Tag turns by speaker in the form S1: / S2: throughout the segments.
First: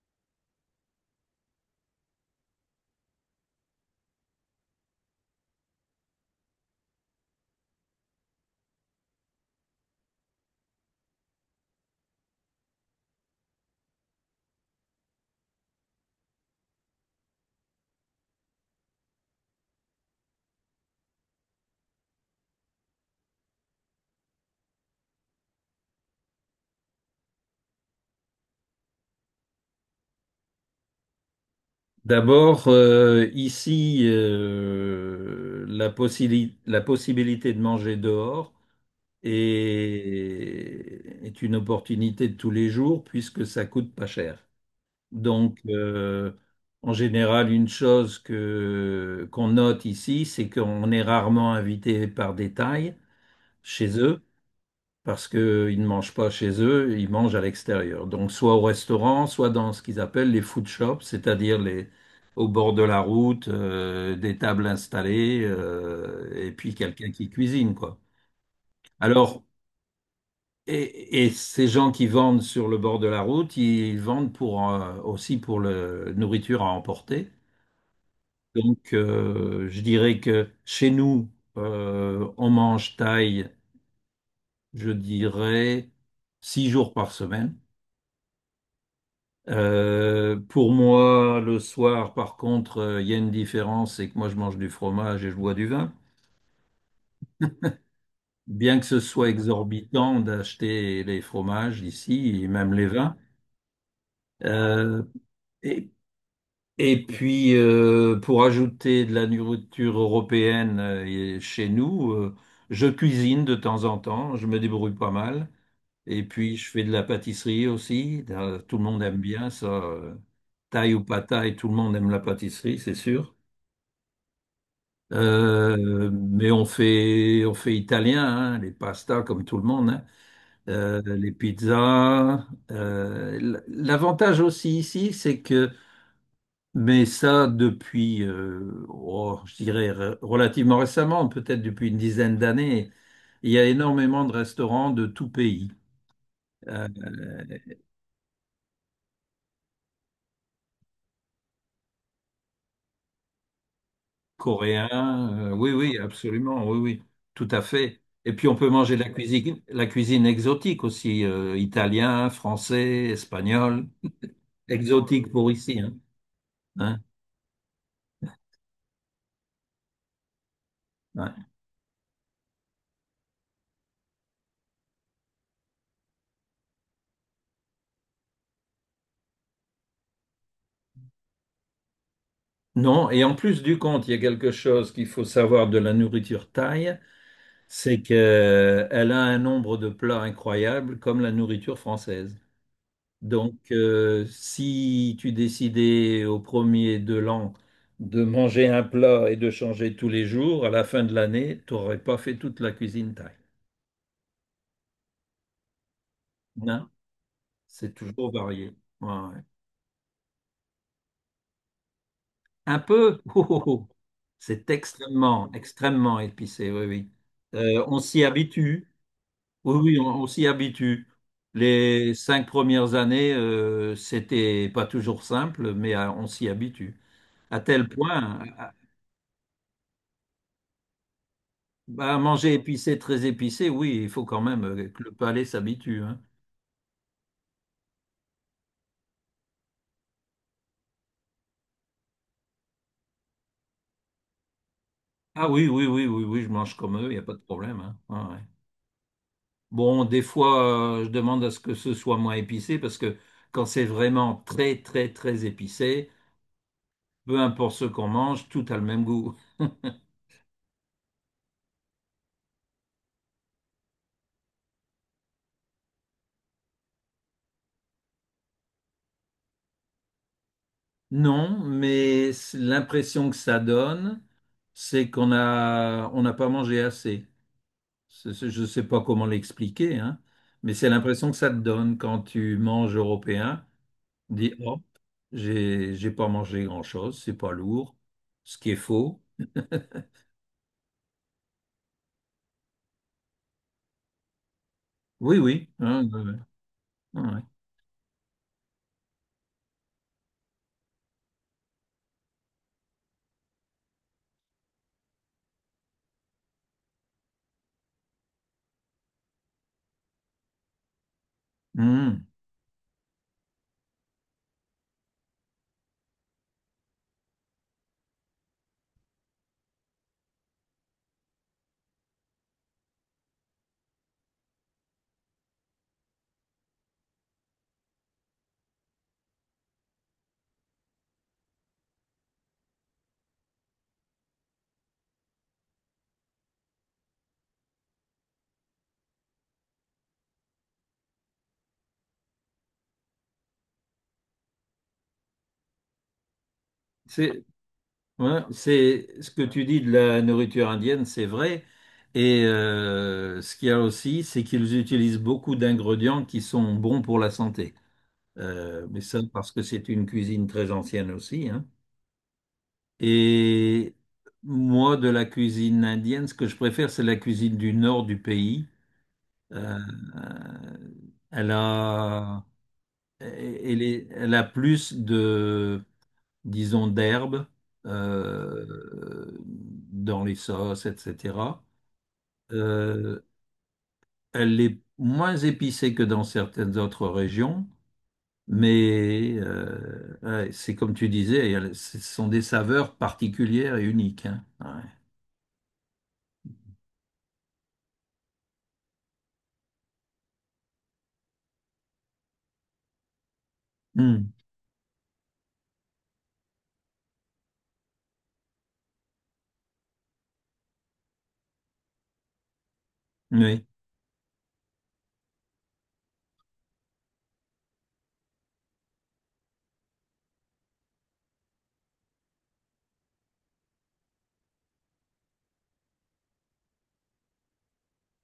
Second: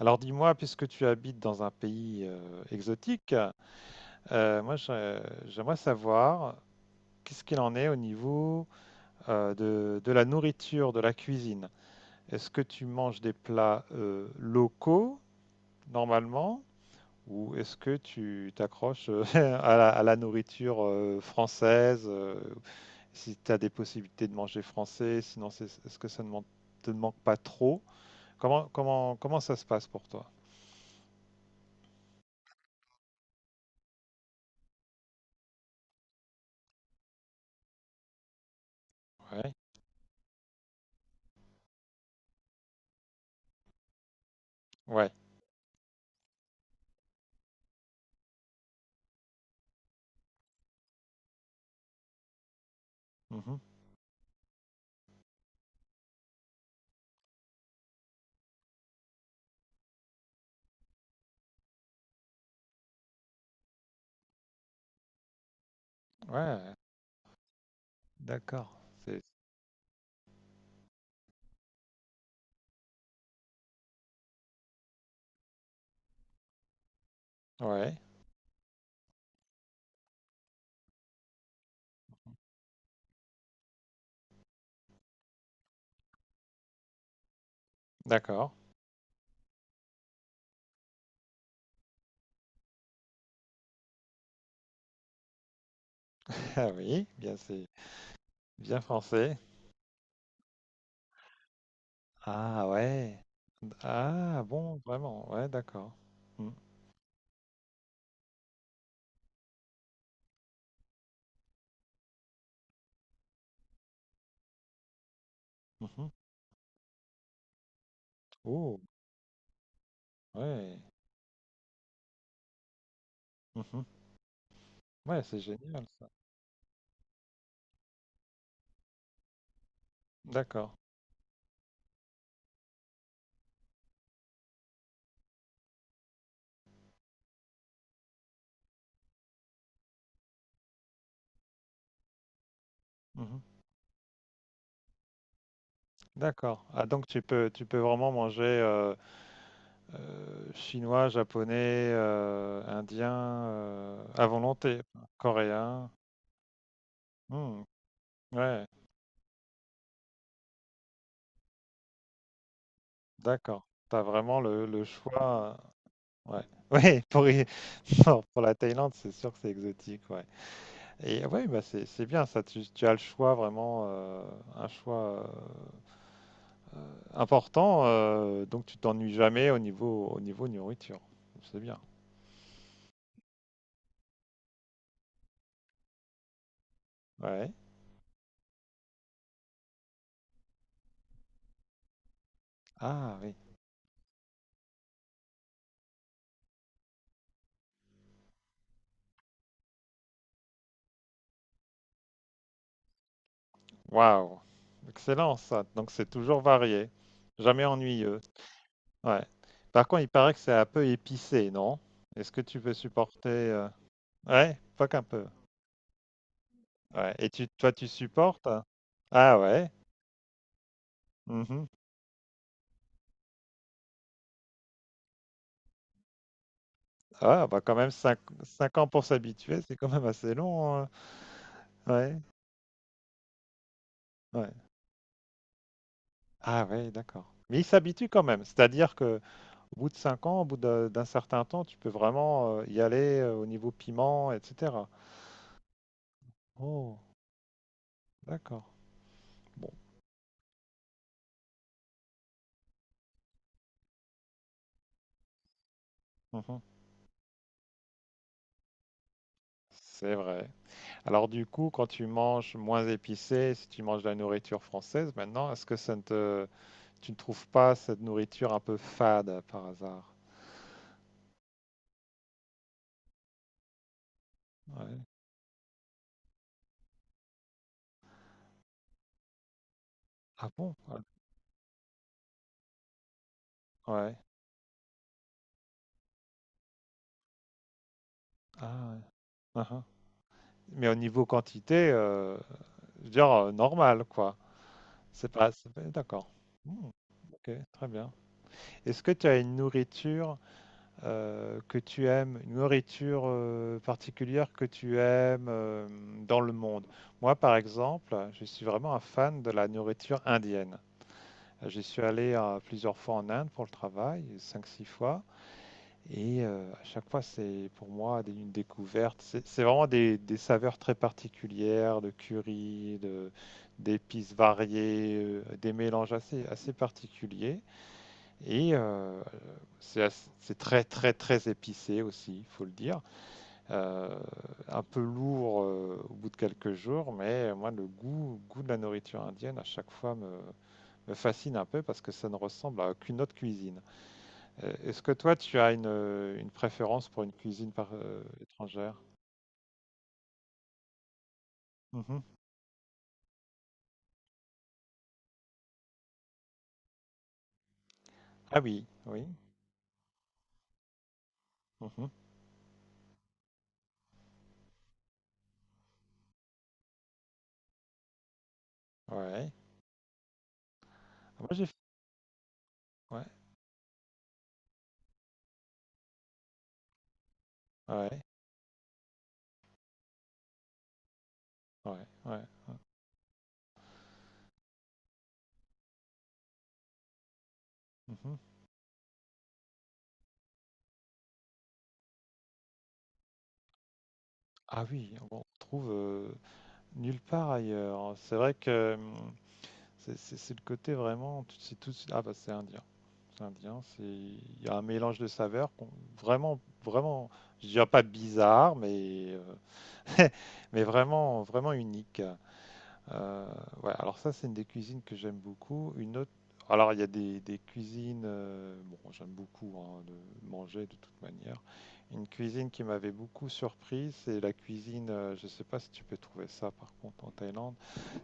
S1: Alors dis-moi, puisque tu habites dans un pays exotique, moi j'aimerais savoir qu'est-ce qu'il en est au niveau de la nourriture, de la cuisine. Est-ce que tu manges des plats locaux normalement ou est-ce que tu t'accroches à la nourriture française si tu as des possibilités de manger français, sinon est-ce que ça ne man- te manque pas trop? Comment ça se passe pour toi?
S2: D'abord, ici, la possibilité de manger dehors
S1: Ouais.
S2: est une opportunité de tous les jours puisque ça coûte pas cher.
S1: Ouais.
S2: Donc, en général, une chose que qu'on note ici, c'est qu'on est rarement invité par des tailles
S1: Mhm.
S2: chez eux parce qu'ils ne mangent pas chez eux, ils mangent à l'extérieur. Donc soit au restaurant, soit dans ce qu'ils appellent les food shops, c'est-à-dire les au bord de la route, des tables installées, et
S1: Ouais,
S2: puis quelqu'un qui cuisine, quoi.
S1: d'accord. C'est
S2: Alors, et ces gens qui vendent sur le bord de la route, ils vendent pour, aussi pour la nourriture à emporter.
S1: Ouais,
S2: Donc, je dirais que chez nous, on mange thaï, je dirais, 6 jours par semaine.
S1: d'accord.
S2: Pour moi, le soir, par contre, il y a une différence, c'est que moi, je mange du fromage et je bois du vin.
S1: Ah oui, bien c'est
S2: Bien
S1: bien
S2: que ce soit
S1: français.
S2: exorbitant d'acheter les fromages ici et
S1: Ah
S2: même les vins.
S1: ouais. Ah bon,
S2: Euh,
S1: vraiment. Ouais,
S2: et,
S1: d'accord. Mm,
S2: et puis, pour ajouter de la nourriture européenne et chez nous, je cuisine de temps en temps, je me débrouille pas mal.
S1: mhm.
S2: Et puis, je fais de la pâtisserie aussi. Tout
S1: Oh,
S2: le monde aime bien ça.
S1: ouais.
S2: Thaï ou pas thaï, tout le monde aime la pâtisserie, c'est sûr.
S1: Mhm. Ouais, c'est génial ça.
S2: Mais on fait italien, hein, les pastas comme tout le monde, hein,
S1: D'accord.
S2: les pizzas. L'avantage aussi ici, c'est que, mais ça depuis, oh, je dirais relativement récemment, peut-être depuis une dizaine d'années,
S1: Mhm.
S2: il y a énormément de restaurants de tout pays.
S1: D'accord. Ah
S2: Euh,
S1: donc tu peux vraiment manger chinois, japonais, indien à volonté,
S2: Coréen.
S1: enfin,
S2: Oui,
S1: coréen.
S2: oui, absolument. Oui, oui, tout à
S1: Hmm,
S2: fait. Et puis on
S1: ouais,
S2: peut manger la cuisine exotique aussi, italien, français,
S1: d'accord.
S2: espagnol.
S1: T'as vraiment le
S2: Exotique pour
S1: choix.
S2: ici, hein.
S1: Ouais,
S2: Hein,
S1: ouais, pour la Thaïlande, c'est sûr que c'est exotique, ouais. Et ouais,
S2: ouais.
S1: bah c'est bien ça, tu as le choix vraiment, un choix important, donc tu t'ennuies jamais au niveau nourriture. C'est bien.
S2: Non, et en plus du compte, il y a quelque chose qu'il faut savoir de la nourriture thaï,
S1: Ouais.
S2: c'est qu'elle a un nombre de plats incroyable comme la nourriture française.
S1: Ah oui.
S2: Donc, si tu décidais au premier de l'an de manger un plat et de changer tous les jours, à la fin de l'année, tu n'aurais pas fait toute la cuisine thaï.
S1: Waouh. Excellent ça. Donc c'est toujours
S2: Non,
S1: varié, jamais
S2: c'est
S1: ennuyeux.
S2: toujours varié. Ouais,
S1: Ouais.
S2: ouais.
S1: Par contre, il paraît que c'est un peu épicé, non? Est-ce que tu peux
S2: Un peu,
S1: supporter,
S2: oh, oh, oh.
S1: Ouais,
S2: C'est
S1: pas qu'un peu.
S2: extrêmement, extrêmement épicé, oui, oui.
S1: Ouais. Et toi, tu
S2: On s'y
S1: supportes, hein?
S2: habitue,
S1: Ah ouais.
S2: oui, oui, on s'y habitue.
S1: Mmh.
S2: Les 5 premières années, c'était pas toujours simple, mais on s'y habitue.
S1: Ah
S2: À
S1: bah, quand
S2: tel
S1: même cinq
S2: point.
S1: 5 ans pour s'habituer, c'est quand même assez long, hein. Ouais,
S2: Bah, manger épicé, très épicé, oui, il faut quand
S1: ouais.
S2: même que le palais s'habitue, hein.
S1: Ah ouais, d'accord. Mais ils s'habituent quand même, c'est-à-dire que au bout de 5 ans, au bout de d'un certain temps, tu peux vraiment, y aller, au niveau piment et cetera?
S2: Ah oui, oui, oui, oui, oui, je mange comme
S1: Oh,
S2: eux, il n'y a pas de problème, hein. Ouais, ouais.
S1: d'accord. Bon.
S2: Bon, des fois, je demande à ce que ce soit moins épicé parce que quand c'est vraiment très, très, très épicé,
S1: Mmh.
S2: peu importe ce qu'on mange, tout a le même goût.
S1: C'est vrai. Alors du coup, quand tu manges moins épicé, si tu manges de la nourriture française maintenant, est-ce que ça ne te tu ne trouves pas cette nourriture un peu fade, par hasard?
S2: Non, mais l'impression que ça donne,
S1: Ouais.
S2: c'est on n'a pas mangé assez. Je ne sais pas comment l'expliquer, hein,
S1: Ah
S2: mais
S1: bon?
S2: c'est
S1: Ouais.
S2: l'impression que ça te donne quand tu manges européen.
S1: Ouais.
S2: Dit oh, j'ai pas mangé grand-chose, c'est pas lourd, ce qui est
S1: Ah ouais.
S2: faux.
S1: Mmh. Mais au niveau quantité, je veux dire, normal, quoi.
S2: Oui, oui,
S1: C'est pas-
S2: hein, ouais,
S1: D'accord. Hmm,
S2: ouais, ouais.
S1: ok, très bien. Est-ce que tu as une nourriture que tu aimes, une nourriture particulière que tu aimes dans le monde? Moi, par exemple, je suis vraiment un fan de la nourriture indienne. J'y suis
S2: Mhm.
S1: allé plusieurs fois en Inde pour le travail, cinq, six fois. Et à chaque fois, c'est pour moi une découverte. C'est vraiment des saveurs très particulières, de curry, d'épices variées, des mélanges assez particuliers. Et c'est très, très, très épicé aussi, il faut le dire. Euh, un peu lourd au bout de quelques jours, mais moi, le goût de la nourriture indienne, à chaque fois, me fascine un peu parce que ça ne ressemble à aucune autre cuisine. Est-ce que toi, tu as une préférence pour une
S2: C'est
S1: cuisine
S2: Ouais,
S1: étrangère?
S2: c'est ce que tu dis de la nourriture indienne, c'est vrai.
S1: Mhm.
S2: Et ce qu'il y a aussi, c'est qu'ils utilisent beaucoup d'ingrédients qui sont bons pour la santé.
S1: Ah oui,
S2: Mais ça,
S1: oui.
S2: parce que c'est une cuisine très ancienne aussi, hein.
S1: Mhm,
S2: Et moi, de la cuisine indienne, ce que je préfère, c'est la cuisine du nord du pays.
S1: ouais.
S2: Euh,
S1: Ah, moi,
S2: Elle
S1: j'ai fait.
S2: a,
S1: Ouais,
S2: euh, elle a plus de, disons, d'herbes
S1: ouais,
S2: euh, dans les sauces, etc.
S1: ouais, ouais. Ouais,
S2: Euh, Elle est moins épicée que dans certaines autres régions,
S1: mhm.
S2: mais ouais, c'est comme tu disais, ce sont des saveurs particulières et uniques, hein. Ouais.
S1: Ah oui, on trouve nulle part ailleurs, hein. C'est vrai que c'est le côté vraiment. C'est tout. Ah bah c'est indien, c'est indien. C'est
S2: Hmm.
S1: il y a un mélange de saveurs vraiment, vraiment. Je dirais pas bizarre, mais mais vraiment, vraiment unique. Euh,
S2: Oui.
S1: ouais, alors ça, c'est une des cuisines que j'aime beaucoup. Une autre, alors il y a des cuisines, bon, j'aime beaucoup hein, de manger de toute manière. Une cuisine qui m'avait beaucoup surpris, c'est la cuisine, je sais pas si tu peux trouver ça par contre en Thaïlande,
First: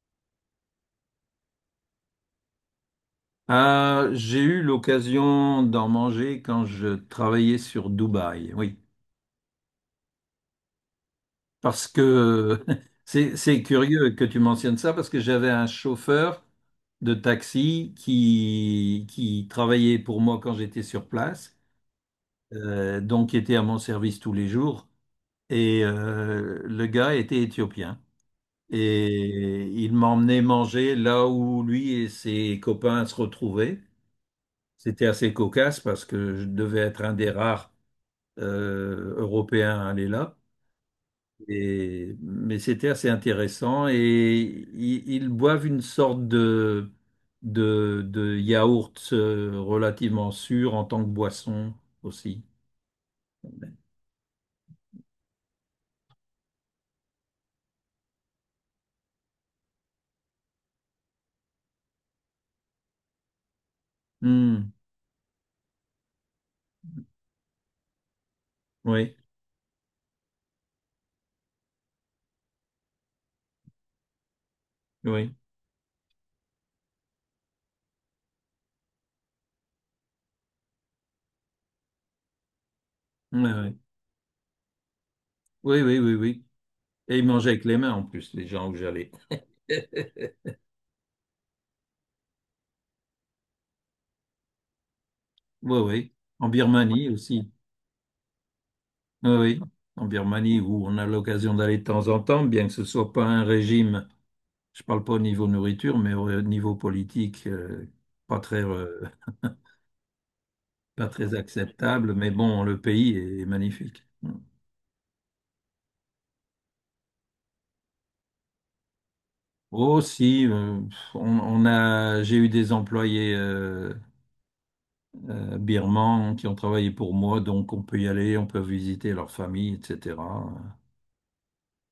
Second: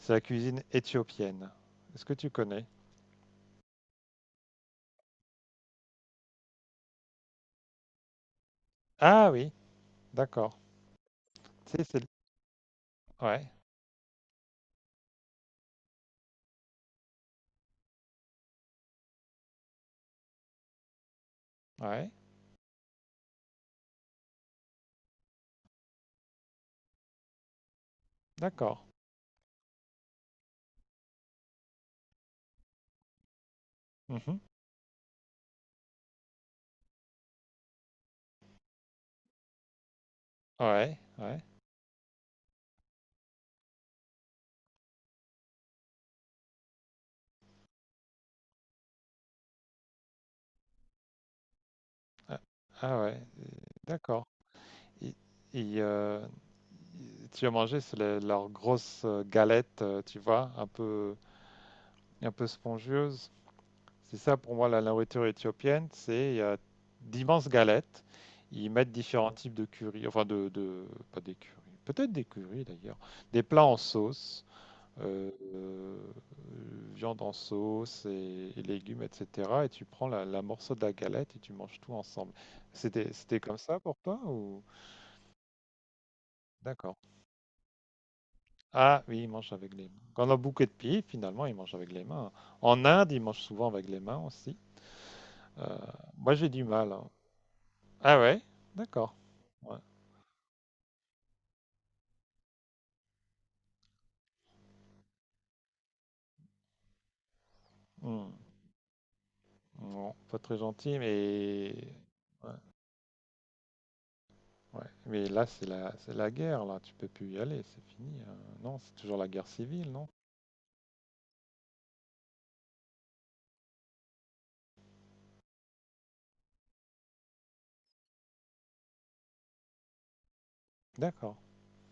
S1: c'est la cuisine éthiopienne. Est-ce que tu connais?
S2: Ah, j'ai eu l'occasion d'en manger quand je travaillais sur Dubaï. Oui.
S1: Ah oui, d'accord. C'est,
S2: Parce
S1: c'est...
S2: que
S1: Ouais,
S2: c'est curieux que tu mentionnes ça, parce que j'avais un chauffeur de taxi qui travaillait pour moi quand j'étais sur place,
S1: ouais,
S2: donc qui était à mon service tous les jours. Et le gars était éthiopien.
S1: d'accord.
S2: Et il m'emmenait manger là où lui et ses copains se retrouvaient.
S1: Mhm.
S2: C'était assez cocasse parce que je devais être un des rares Européens à aller là.
S1: Ouais, ouais.
S2: Mais c'était assez intéressant et boivent une sorte de yaourt relativement sûr en tant que boisson
S1: Ah
S2: aussi.
S1: ah ouais, d'accord. Et, et, euh, tu as mangé, c'est leur grosse galette, tu vois, un peu, spongieuse. C'est ça pour moi
S2: Hmm,
S1: la nourriture éthiopienne, c'est il y d'immenses galettes. Ils mettent
S2: oui,
S1: différents types de curry, enfin pas des curry, peut-être des curry d'ailleurs, des plats en sauce, euh,
S2: oui,
S1: euh, viande en sauce et légumes, etc. Et tu prends la morceau de la galette et tu manges tout ensemble. C'était comme
S2: oui,
S1: ça pour toi ou?
S2: oui, oui, oui, oui, oui.
S1: D'accord.
S2: Et ils mangeaient avec les mains en plus, les gens où
S1: Ah
S2: j'allais.
S1: oui, ils mangent avec les mains. Quand on a beaucoup de pieds, finalement, ils mangent avec les mains. En Inde, ils mangent souvent avec les mains aussi. Euh,
S2: Oui, oui,
S1: moi,
S2: en
S1: j'ai du mal, hein.
S2: Birmanie aussi.
S1: Ah ouais? D'accord.
S2: Oui, oui,
S1: Ouais.
S2: en Birmanie où on a l'occasion d'aller de temps en temps, bien que ce soit pas un régime, je parle pas au niveau nourriture, mais au niveau politique,
S1: Hmm.
S2: pas très,
S1: Non, pas très gentil,
S2: pas très
S1: mais.
S2: acceptable, mais
S1: Ouais,
S2: bon, le pays est magnifique.
S1: ouais. Mais là, c'est la guerre, là. Tu peux plus y aller, c'est fini. Non, c'est toujours la guerre civile,
S2: Oh,
S1: non?
S2: si, on a, j'ai eu des employés birmans qui ont travaillé pour moi, donc on peut y aller, on peut visiter leur famille, etc.
S1: D'accord.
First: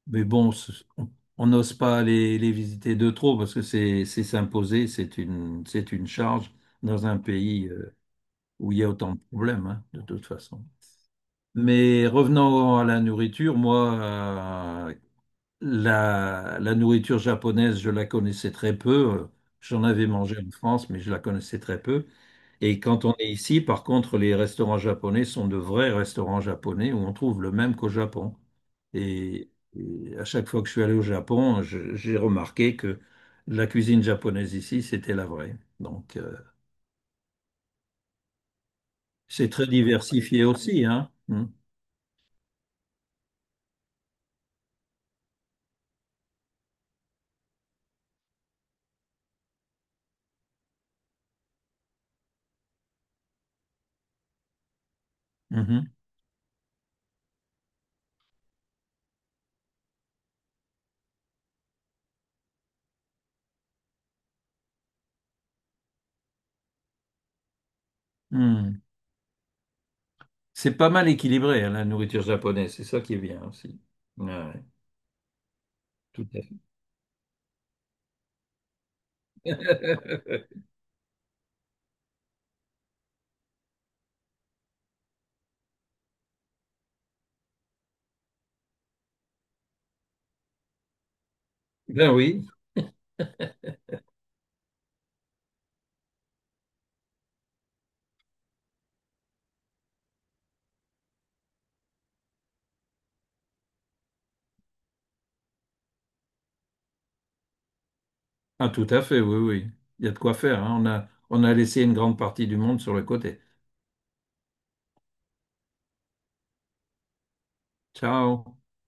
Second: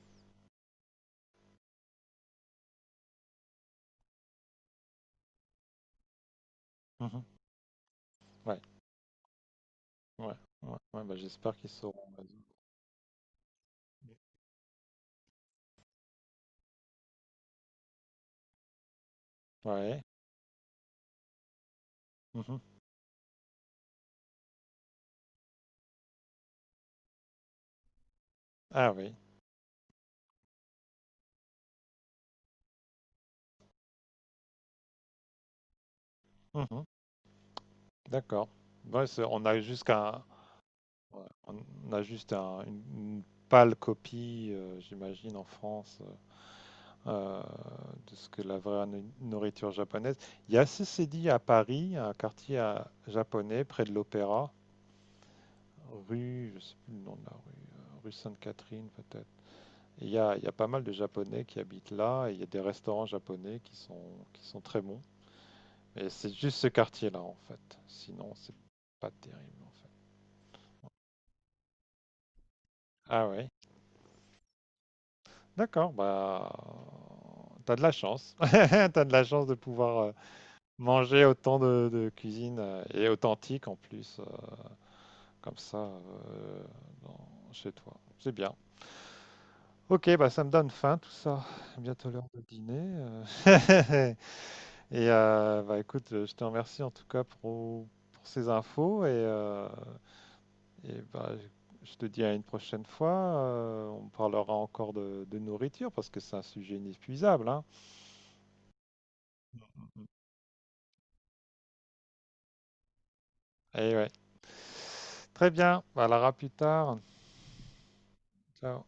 S2: Mais bon, on n'ose pas les visiter de trop parce que c'est s'imposer, c'est une charge dans un
S1: Mhm.
S2: pays
S1: Ouais,
S2: où il y a autant de problèmes, hein, de toute
S1: ouais,
S2: façon.
S1: ouais, ouais, bah, j'espère qu'ils
S2: Mais
S1: sauront résoudre.
S2: revenons à la nourriture, moi, la nourriture japonaise, je la connaissais très peu. Euh, J'en
S1: Ouais.
S2: avais mangé en France, mais je la connaissais très peu.
S1: Mhm.
S2: Et quand on est ici, par contre, les restaurants japonais sont de vrais restaurants japonais où on trouve le même qu'au Japon.
S1: Ah oui.
S2: Et, et à chaque fois que je suis allé au Japon, j'ai remarqué que la cuisine japonaise ici, c'était la vraie. Donc,
S1: Mhm. D'accord. Ouais, c'est- on
S2: c'est
S1: a
S2: très
S1: jusqu'à.
S2: diversifié aussi, hein.
S1: Ouais,
S2: Mm.
S1: on a juste une pâle copie, j'imagine, en France, euh, de ce que la vraie nourriture japonaise. Il y a ceci dit à Paris, un quartier japonais près de l'Opéra,
S2: Mhm.
S1: rue, je sais plus le nom de la rue, rue Sainte-Catherine peut-être. Il y a pas mal de Japonais qui habitent là, et il y a des restaurants japonais qui sont très bons. Et c'est juste ce quartier-là, en fait. Sinon, c'est
S2: Mm.
S1: pas terrible, en fait.
S2: C'est pas mal équilibré, hein, la nourriture japonaise. C'est ça qui est
S1: Ah
S2: bien
S1: ouais.
S2: aussi. Ouais, ouais.
S1: D'accord,
S2: Tout à
S1: bah, t'as de la chance. T'as de la chance de pouvoir manger autant de cuisine et authentique en plus, comme ça, chez toi. C'est bien. Ok, bah ça me donne faim tout ça. Bientôt
S2: Ben
S1: l'heure de
S2: oui,
S1: dîner. Et bah écoute, je te remercie en tout cas pour ces infos et bah, je te dis à une prochaine fois. On parlera encore de nourriture parce que c'est un sujet inépuisable, hein.
S2: ah, tout à fait, oui, oui. Il y a de quoi faire, hein. On a laissé une grande partie du monde sur le côté.
S1: Et ouais. Très bien, bah, à la plus tard.
S2: Ciao.
S1: Ciao.